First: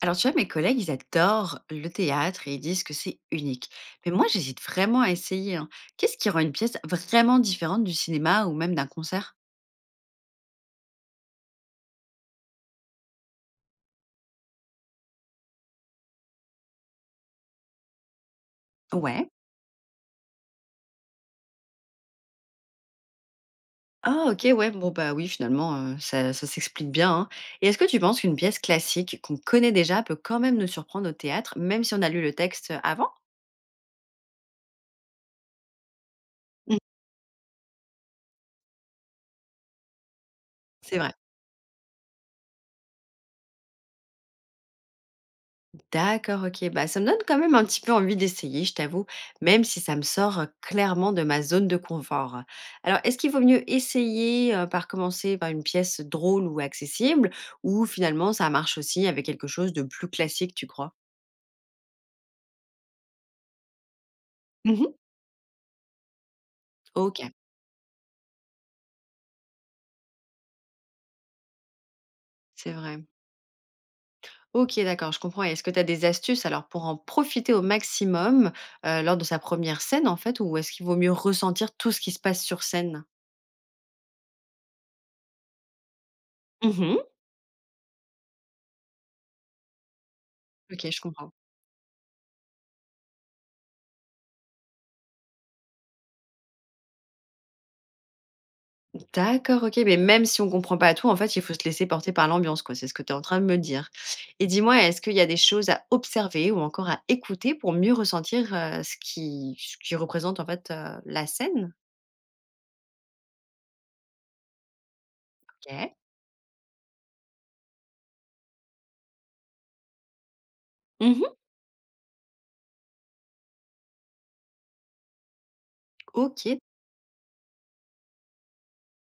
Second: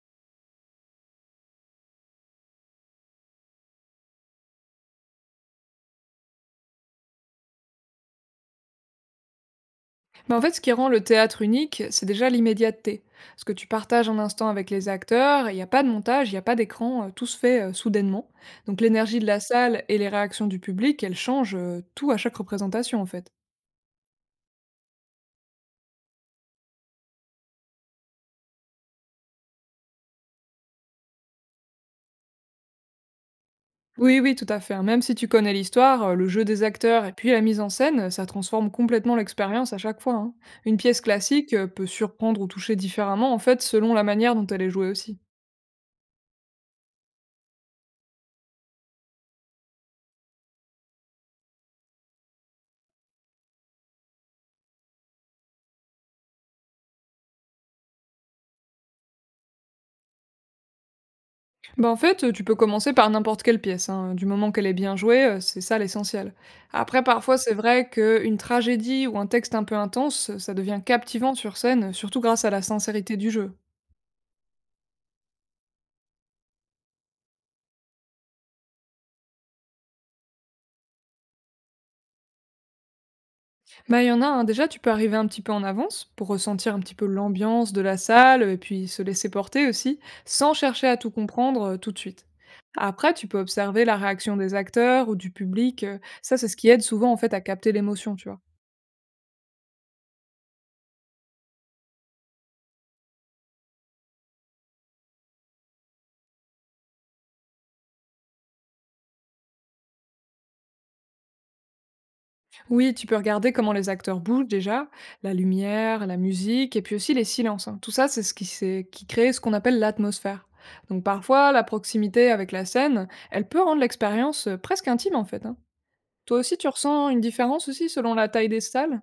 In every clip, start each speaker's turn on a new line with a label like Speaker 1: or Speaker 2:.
Speaker 1: Alors, tu vois, mes collègues, ils adorent le théâtre et ils disent que c'est unique. Mais moi, j'hésite vraiment à essayer, hein. Qu'est-ce qui rend une pièce vraiment différente du cinéma ou même d'un concert?
Speaker 2: Mais en fait, ce qui rend le théâtre unique, c'est déjà l'immédiateté. Ce que tu partages en instant avec les acteurs, il n'y a pas de montage, il n'y a pas d'écran, tout se fait soudainement. Donc l'énergie de
Speaker 1: Ouais.
Speaker 2: la salle et les réactions du public, elles changent tout à chaque représentation en fait.
Speaker 1: Ah, ok, ouais. Bon, bah oui, finalement, ça s'explique bien, hein. Et est-ce que tu penses qu'une pièce classique qu'on connaît déjà peut quand même nous surprendre au théâtre, même si on a lu le texte avant?
Speaker 2: Oui, oui, tout à fait, hein. Même si tu connais l'histoire, le jeu des
Speaker 1: Mm.
Speaker 2: acteurs et puis la mise en scène, ça transforme complètement l'expérience à chaque fois, hein. Une
Speaker 1: C'est
Speaker 2: pièce
Speaker 1: vrai.
Speaker 2: classique peut surprendre ou toucher différemment en fait selon la manière dont elle est jouée aussi.
Speaker 1: D'accord, OK. Bah, ça me donne quand même un petit peu envie d'essayer, je t'avoue, même si ça me sort, clairement de ma zone de confort. Alors, est-ce qu'il vaut mieux essayer, par commencer par une pièce drôle ou accessible, ou finalement ça marche aussi avec quelque chose de plus classique, tu crois?
Speaker 2: Bah, en fait, tu peux commencer par n'importe quelle pièce, hein, du moment qu'elle est
Speaker 1: Mhm.
Speaker 2: bien jouée, c'est ça l'essentiel. Après,
Speaker 1: OK,
Speaker 2: parfois, c'est vrai qu'une tragédie ou un texte un peu intense, ça devient captivant sur scène, surtout grâce à la
Speaker 1: c'est vrai.
Speaker 2: sincérité du jeu.
Speaker 1: OK, d'accord, je comprends. Et est-ce que tu as des astuces alors pour en profiter au maximum, lors de sa première scène en fait, ou est-ce qu'il vaut mieux ressentir tout ce qui se passe sur scène?
Speaker 2: Bah, il y en a, hein, déjà, tu peux arriver un petit peu en avance pour ressentir un petit
Speaker 1: Mhm.
Speaker 2: peu l'ambiance de la salle, et puis se laisser porter aussi, sans chercher
Speaker 1: OK,
Speaker 2: à
Speaker 1: je
Speaker 2: tout
Speaker 1: comprends.
Speaker 2: comprendre, tout de suite. Après, tu peux observer la réaction des acteurs ou du public, ça, c'est ce qui aide souvent, en fait, à capter l'émotion, tu vois?
Speaker 1: D'accord, OK, mais même si on comprend pas tout, en fait, il faut se laisser porter par l'ambiance, quoi. C'est ce que tu es en train de me dire. Et dis-moi, est-ce qu'il y a des choses à observer ou encore à écouter pour mieux ressentir, ce qui représente, en fait, la scène?
Speaker 2: Oui, tu peux regarder comment les acteurs bougent déjà, la
Speaker 1: OK.
Speaker 2: lumière, la musique et puis aussi les silences, hein. Tout ça, c'est ce qui, qui crée ce qu'on appelle l'atmosphère. Donc
Speaker 1: Mmh.
Speaker 2: parfois, la proximité avec la scène, elle peut rendre l'expérience presque intime en fait, hein. Toi aussi,
Speaker 1: OK.
Speaker 2: tu ressens une différence aussi selon la taille des salles.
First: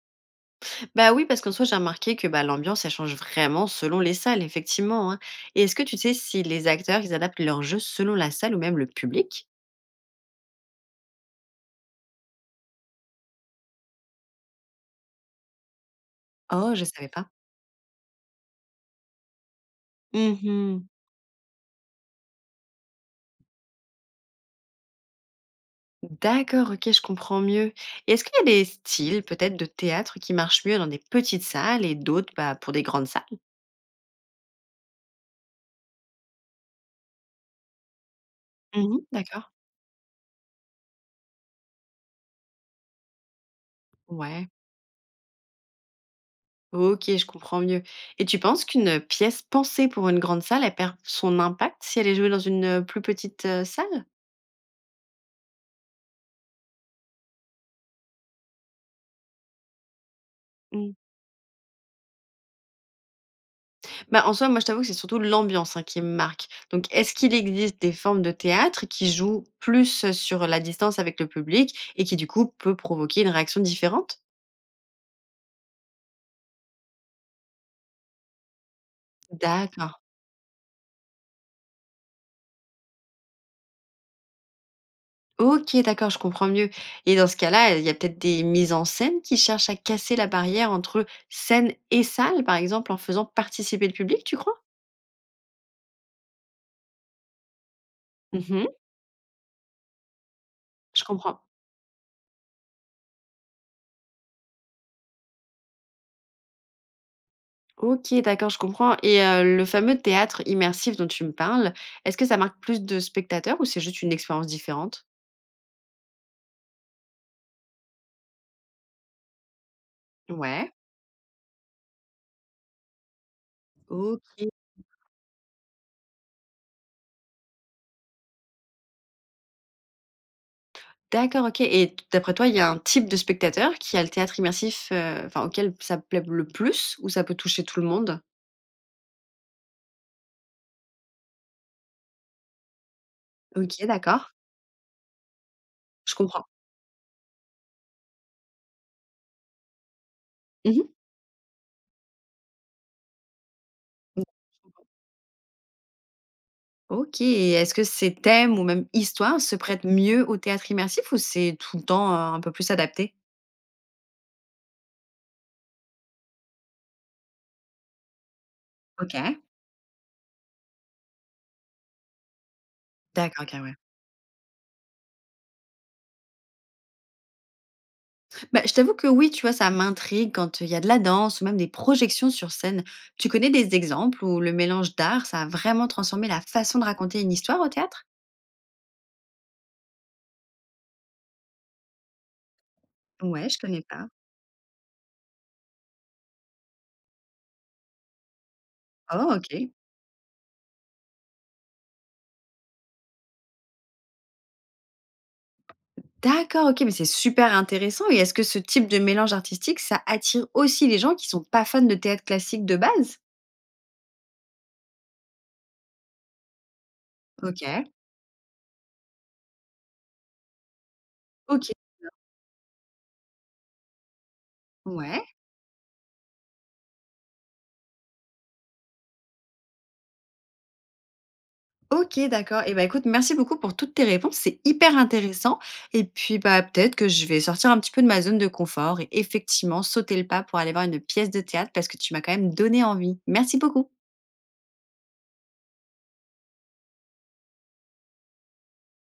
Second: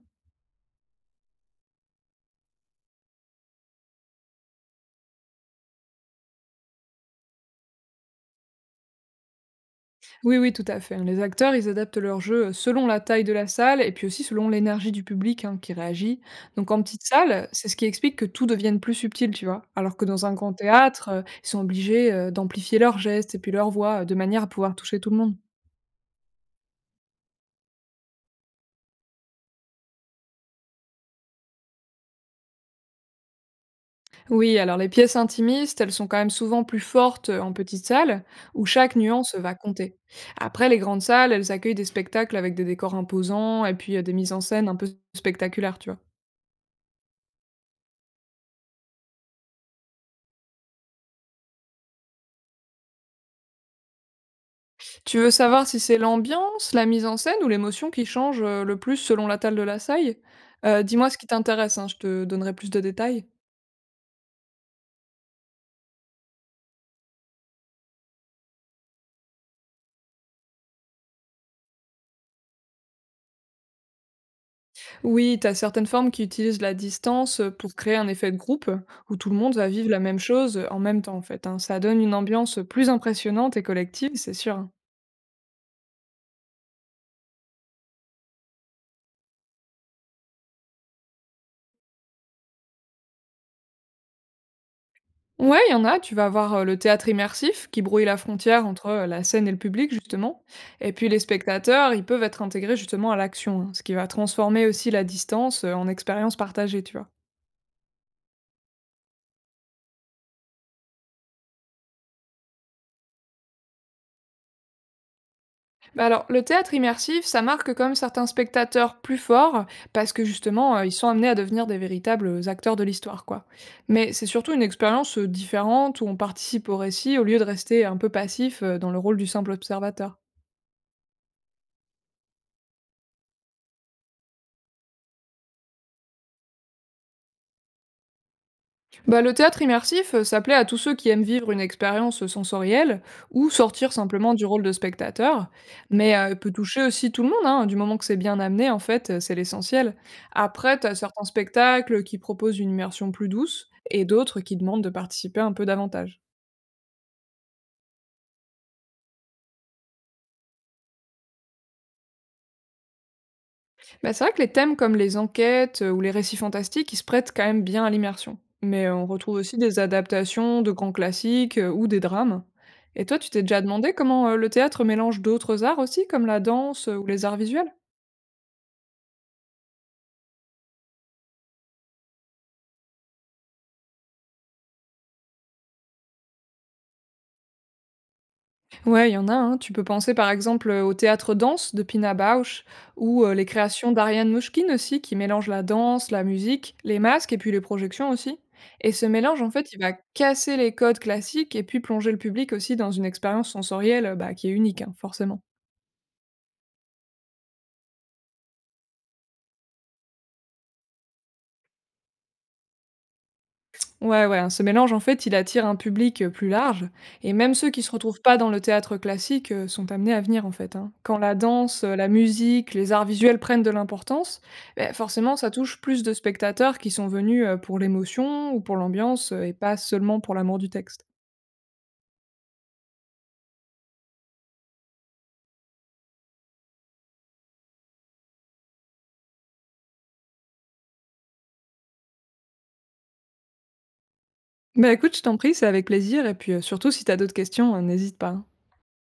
Speaker 1: Bah, oui, parce qu'en soi, j'ai remarqué que, bah, l'ambiance, elle change vraiment selon les salles, effectivement, hein. Et est-ce que tu sais si les acteurs, ils adaptent leur jeu selon la salle ou même le public?
Speaker 2: Oui, oui, tout à fait, hein. Les acteurs, ils adaptent leur jeu selon la taille de la salle et puis aussi selon l'énergie du public, hein, qui réagit. Donc
Speaker 1: Oh,
Speaker 2: en
Speaker 1: je
Speaker 2: petite
Speaker 1: savais pas.
Speaker 2: salle, c'est ce qui explique que tout devienne plus subtil, tu vois. Alors que dans un grand
Speaker 1: Mmh.
Speaker 2: théâtre, ils sont obligés d'amplifier leurs gestes et puis leur voix, de manière à pouvoir toucher tout le monde.
Speaker 1: D'accord, OK, je comprends mieux. Et est-ce qu'il y a des styles peut-être de théâtre qui marchent mieux dans des petites salles et d'autres, bah, pour des grandes salles?
Speaker 2: Oui, alors les pièces intimistes, elles sont quand même souvent plus fortes en petite salle où chaque
Speaker 1: Mmh.
Speaker 2: nuance
Speaker 1: D'accord.
Speaker 2: va compter. Après, les grandes salles, elles accueillent des spectacles avec des décors imposants et puis des mises en
Speaker 1: Ouais,
Speaker 2: scène un peu spectaculaires, tu vois.
Speaker 1: OK, je comprends mieux. Et tu penses qu'une pièce pensée pour une grande salle, elle perd son impact si elle est jouée dans une, plus petite, salle?
Speaker 2: Tu veux savoir si c'est l'ambiance, la mise en scène ou l'émotion qui change, le plus selon la taille de la saille?
Speaker 1: Mmh.
Speaker 2: Dis-moi ce qui t'intéresse, hein, je te donnerai plus de détails.
Speaker 1: Bah, en soi, moi, je t'avoue que c'est surtout l'ambiance, hein, qui me marque. Donc est-ce qu'il existe des formes de théâtre qui jouent plus sur la distance avec le public et qui, du coup, peut provoquer une réaction différente?
Speaker 2: Oui, t'as certaines formes qui utilisent la distance, pour créer un effet de groupe, où tout le monde va vivre
Speaker 1: D'accord.
Speaker 2: la même chose, en même temps, en fait, hein. Ça donne une ambiance plus impressionnante et collective, c'est sûr.
Speaker 1: OK, d'accord, je comprends mieux. Et dans ce cas-là, il y a peut-être des mises en scène qui cherchent à casser la barrière entre scène et salle, par exemple, en faisant participer le public, tu crois?
Speaker 2: Ouais, il y en a. Tu vas avoir, le théâtre immersif qui brouille la
Speaker 1: Mmh.
Speaker 2: frontière entre, la scène et le public justement, et
Speaker 1: Je
Speaker 2: puis les
Speaker 1: comprends.
Speaker 2: spectateurs, ils peuvent être intégrés justement à l'action, hein, ce qui va transformer aussi la distance, en expérience partagée, tu vois?
Speaker 1: OK, d'accord, je comprends. Et le fameux théâtre immersif dont tu me parles, est-ce que ça marque plus de spectateurs ou c'est juste une expérience différente?
Speaker 2: Bah, alors le théâtre immersif, ça marque quand même certains spectateurs plus forts parce que
Speaker 1: Ouais.
Speaker 2: justement, ils sont amenés à devenir des véritables acteurs de l'histoire, quoi. Mais c'est
Speaker 1: OK,
Speaker 2: surtout une expérience, différente où on participe au récit au lieu de rester un peu passif, dans le rôle du simple observateur.
Speaker 1: d'accord, OK. Et t d'après toi, il y a un type de spectateur qui a le théâtre immersif, enfin, auquel ça plaît le plus, ou ça peut toucher tout le monde?
Speaker 2: Bah, le théâtre immersif, ça plaît à tous ceux qui aiment vivre une expérience sensorielle ou
Speaker 1: OK,
Speaker 2: sortir
Speaker 1: d'accord,
Speaker 2: simplement du rôle de spectateur,
Speaker 1: je
Speaker 2: mais
Speaker 1: comprends.
Speaker 2: peut toucher aussi tout le monde, hein, du moment que c'est bien amené, en fait, c'est l'essentiel. Après,
Speaker 1: Mmh.
Speaker 2: tu as certains spectacles qui proposent une immersion plus douce et d'autres qui demandent de participer un peu davantage.
Speaker 1: OK. Et est-ce que ces thèmes ou même histoires se prêtent mieux au théâtre immersif, ou c'est tout le temps, un peu plus adapté?
Speaker 2: Bah, c'est vrai que les thèmes comme les enquêtes ou les récits fantastiques, ils se prêtent quand même bien à l'immersion. Mais on retrouve
Speaker 1: OK.
Speaker 2: aussi des adaptations de grands classiques ou des drames. Et toi, tu t'es
Speaker 1: D'accord, OK,
Speaker 2: déjà
Speaker 1: ouais.
Speaker 2: demandé comment le théâtre mélange d'autres arts aussi, comme la danse ou les arts visuels?
Speaker 1: Bah, je t'avoue que oui, tu vois, ça m'intrigue quand il y a de la danse ou même des projections sur scène. Tu connais des exemples où le mélange d'art, ça a vraiment transformé la façon de raconter une histoire au théâtre?
Speaker 2: Ouais, il y en a, hein. Tu peux penser par exemple au théâtre danse de Pina Bausch ou les
Speaker 1: Ouais, je connais
Speaker 2: créations
Speaker 1: pas.
Speaker 2: d'Ariane Mouchkine aussi, qui mélangent la danse, la musique, les masques et puis les projections aussi. Et ce
Speaker 1: Oh,
Speaker 2: mélange, en
Speaker 1: OK.
Speaker 2: fait, il va casser les codes classiques et puis plonger le public aussi dans une expérience sensorielle, bah, qui est unique, hein, forcément.
Speaker 1: D'accord, OK, mais c'est super intéressant. Et est-ce que ce type de mélange artistique, ça attire aussi les gens qui sont pas fans de théâtre classique de base?
Speaker 2: Ouais, ouais, hein, ce mélange, en fait, il attire un public plus large, et même ceux qui
Speaker 1: OK.
Speaker 2: se retrouvent pas dans le théâtre classique sont amenés à venir, en fait, hein. Quand la
Speaker 1: OK.
Speaker 2: danse, la musique, les arts visuels prennent de l'importance, ben,
Speaker 1: Ouais.
Speaker 2: forcément, ça touche plus de spectateurs qui sont venus pour l'émotion ou pour l'ambiance, et pas seulement pour l'amour du texte.
Speaker 1: OK, d'accord. Et bah, écoute, merci beaucoup pour toutes tes réponses, c'est hyper intéressant, et puis, bah, peut-être que je vais sortir un petit peu de ma zone de confort et effectivement sauter le pas pour aller voir une pièce de théâtre parce que tu m'as quand même donné envie. Merci beaucoup.
Speaker 2: Bah écoute, je t'en prie, c'est avec plaisir, et puis surtout, si t'as d'autres questions, n'hésite pas, hein.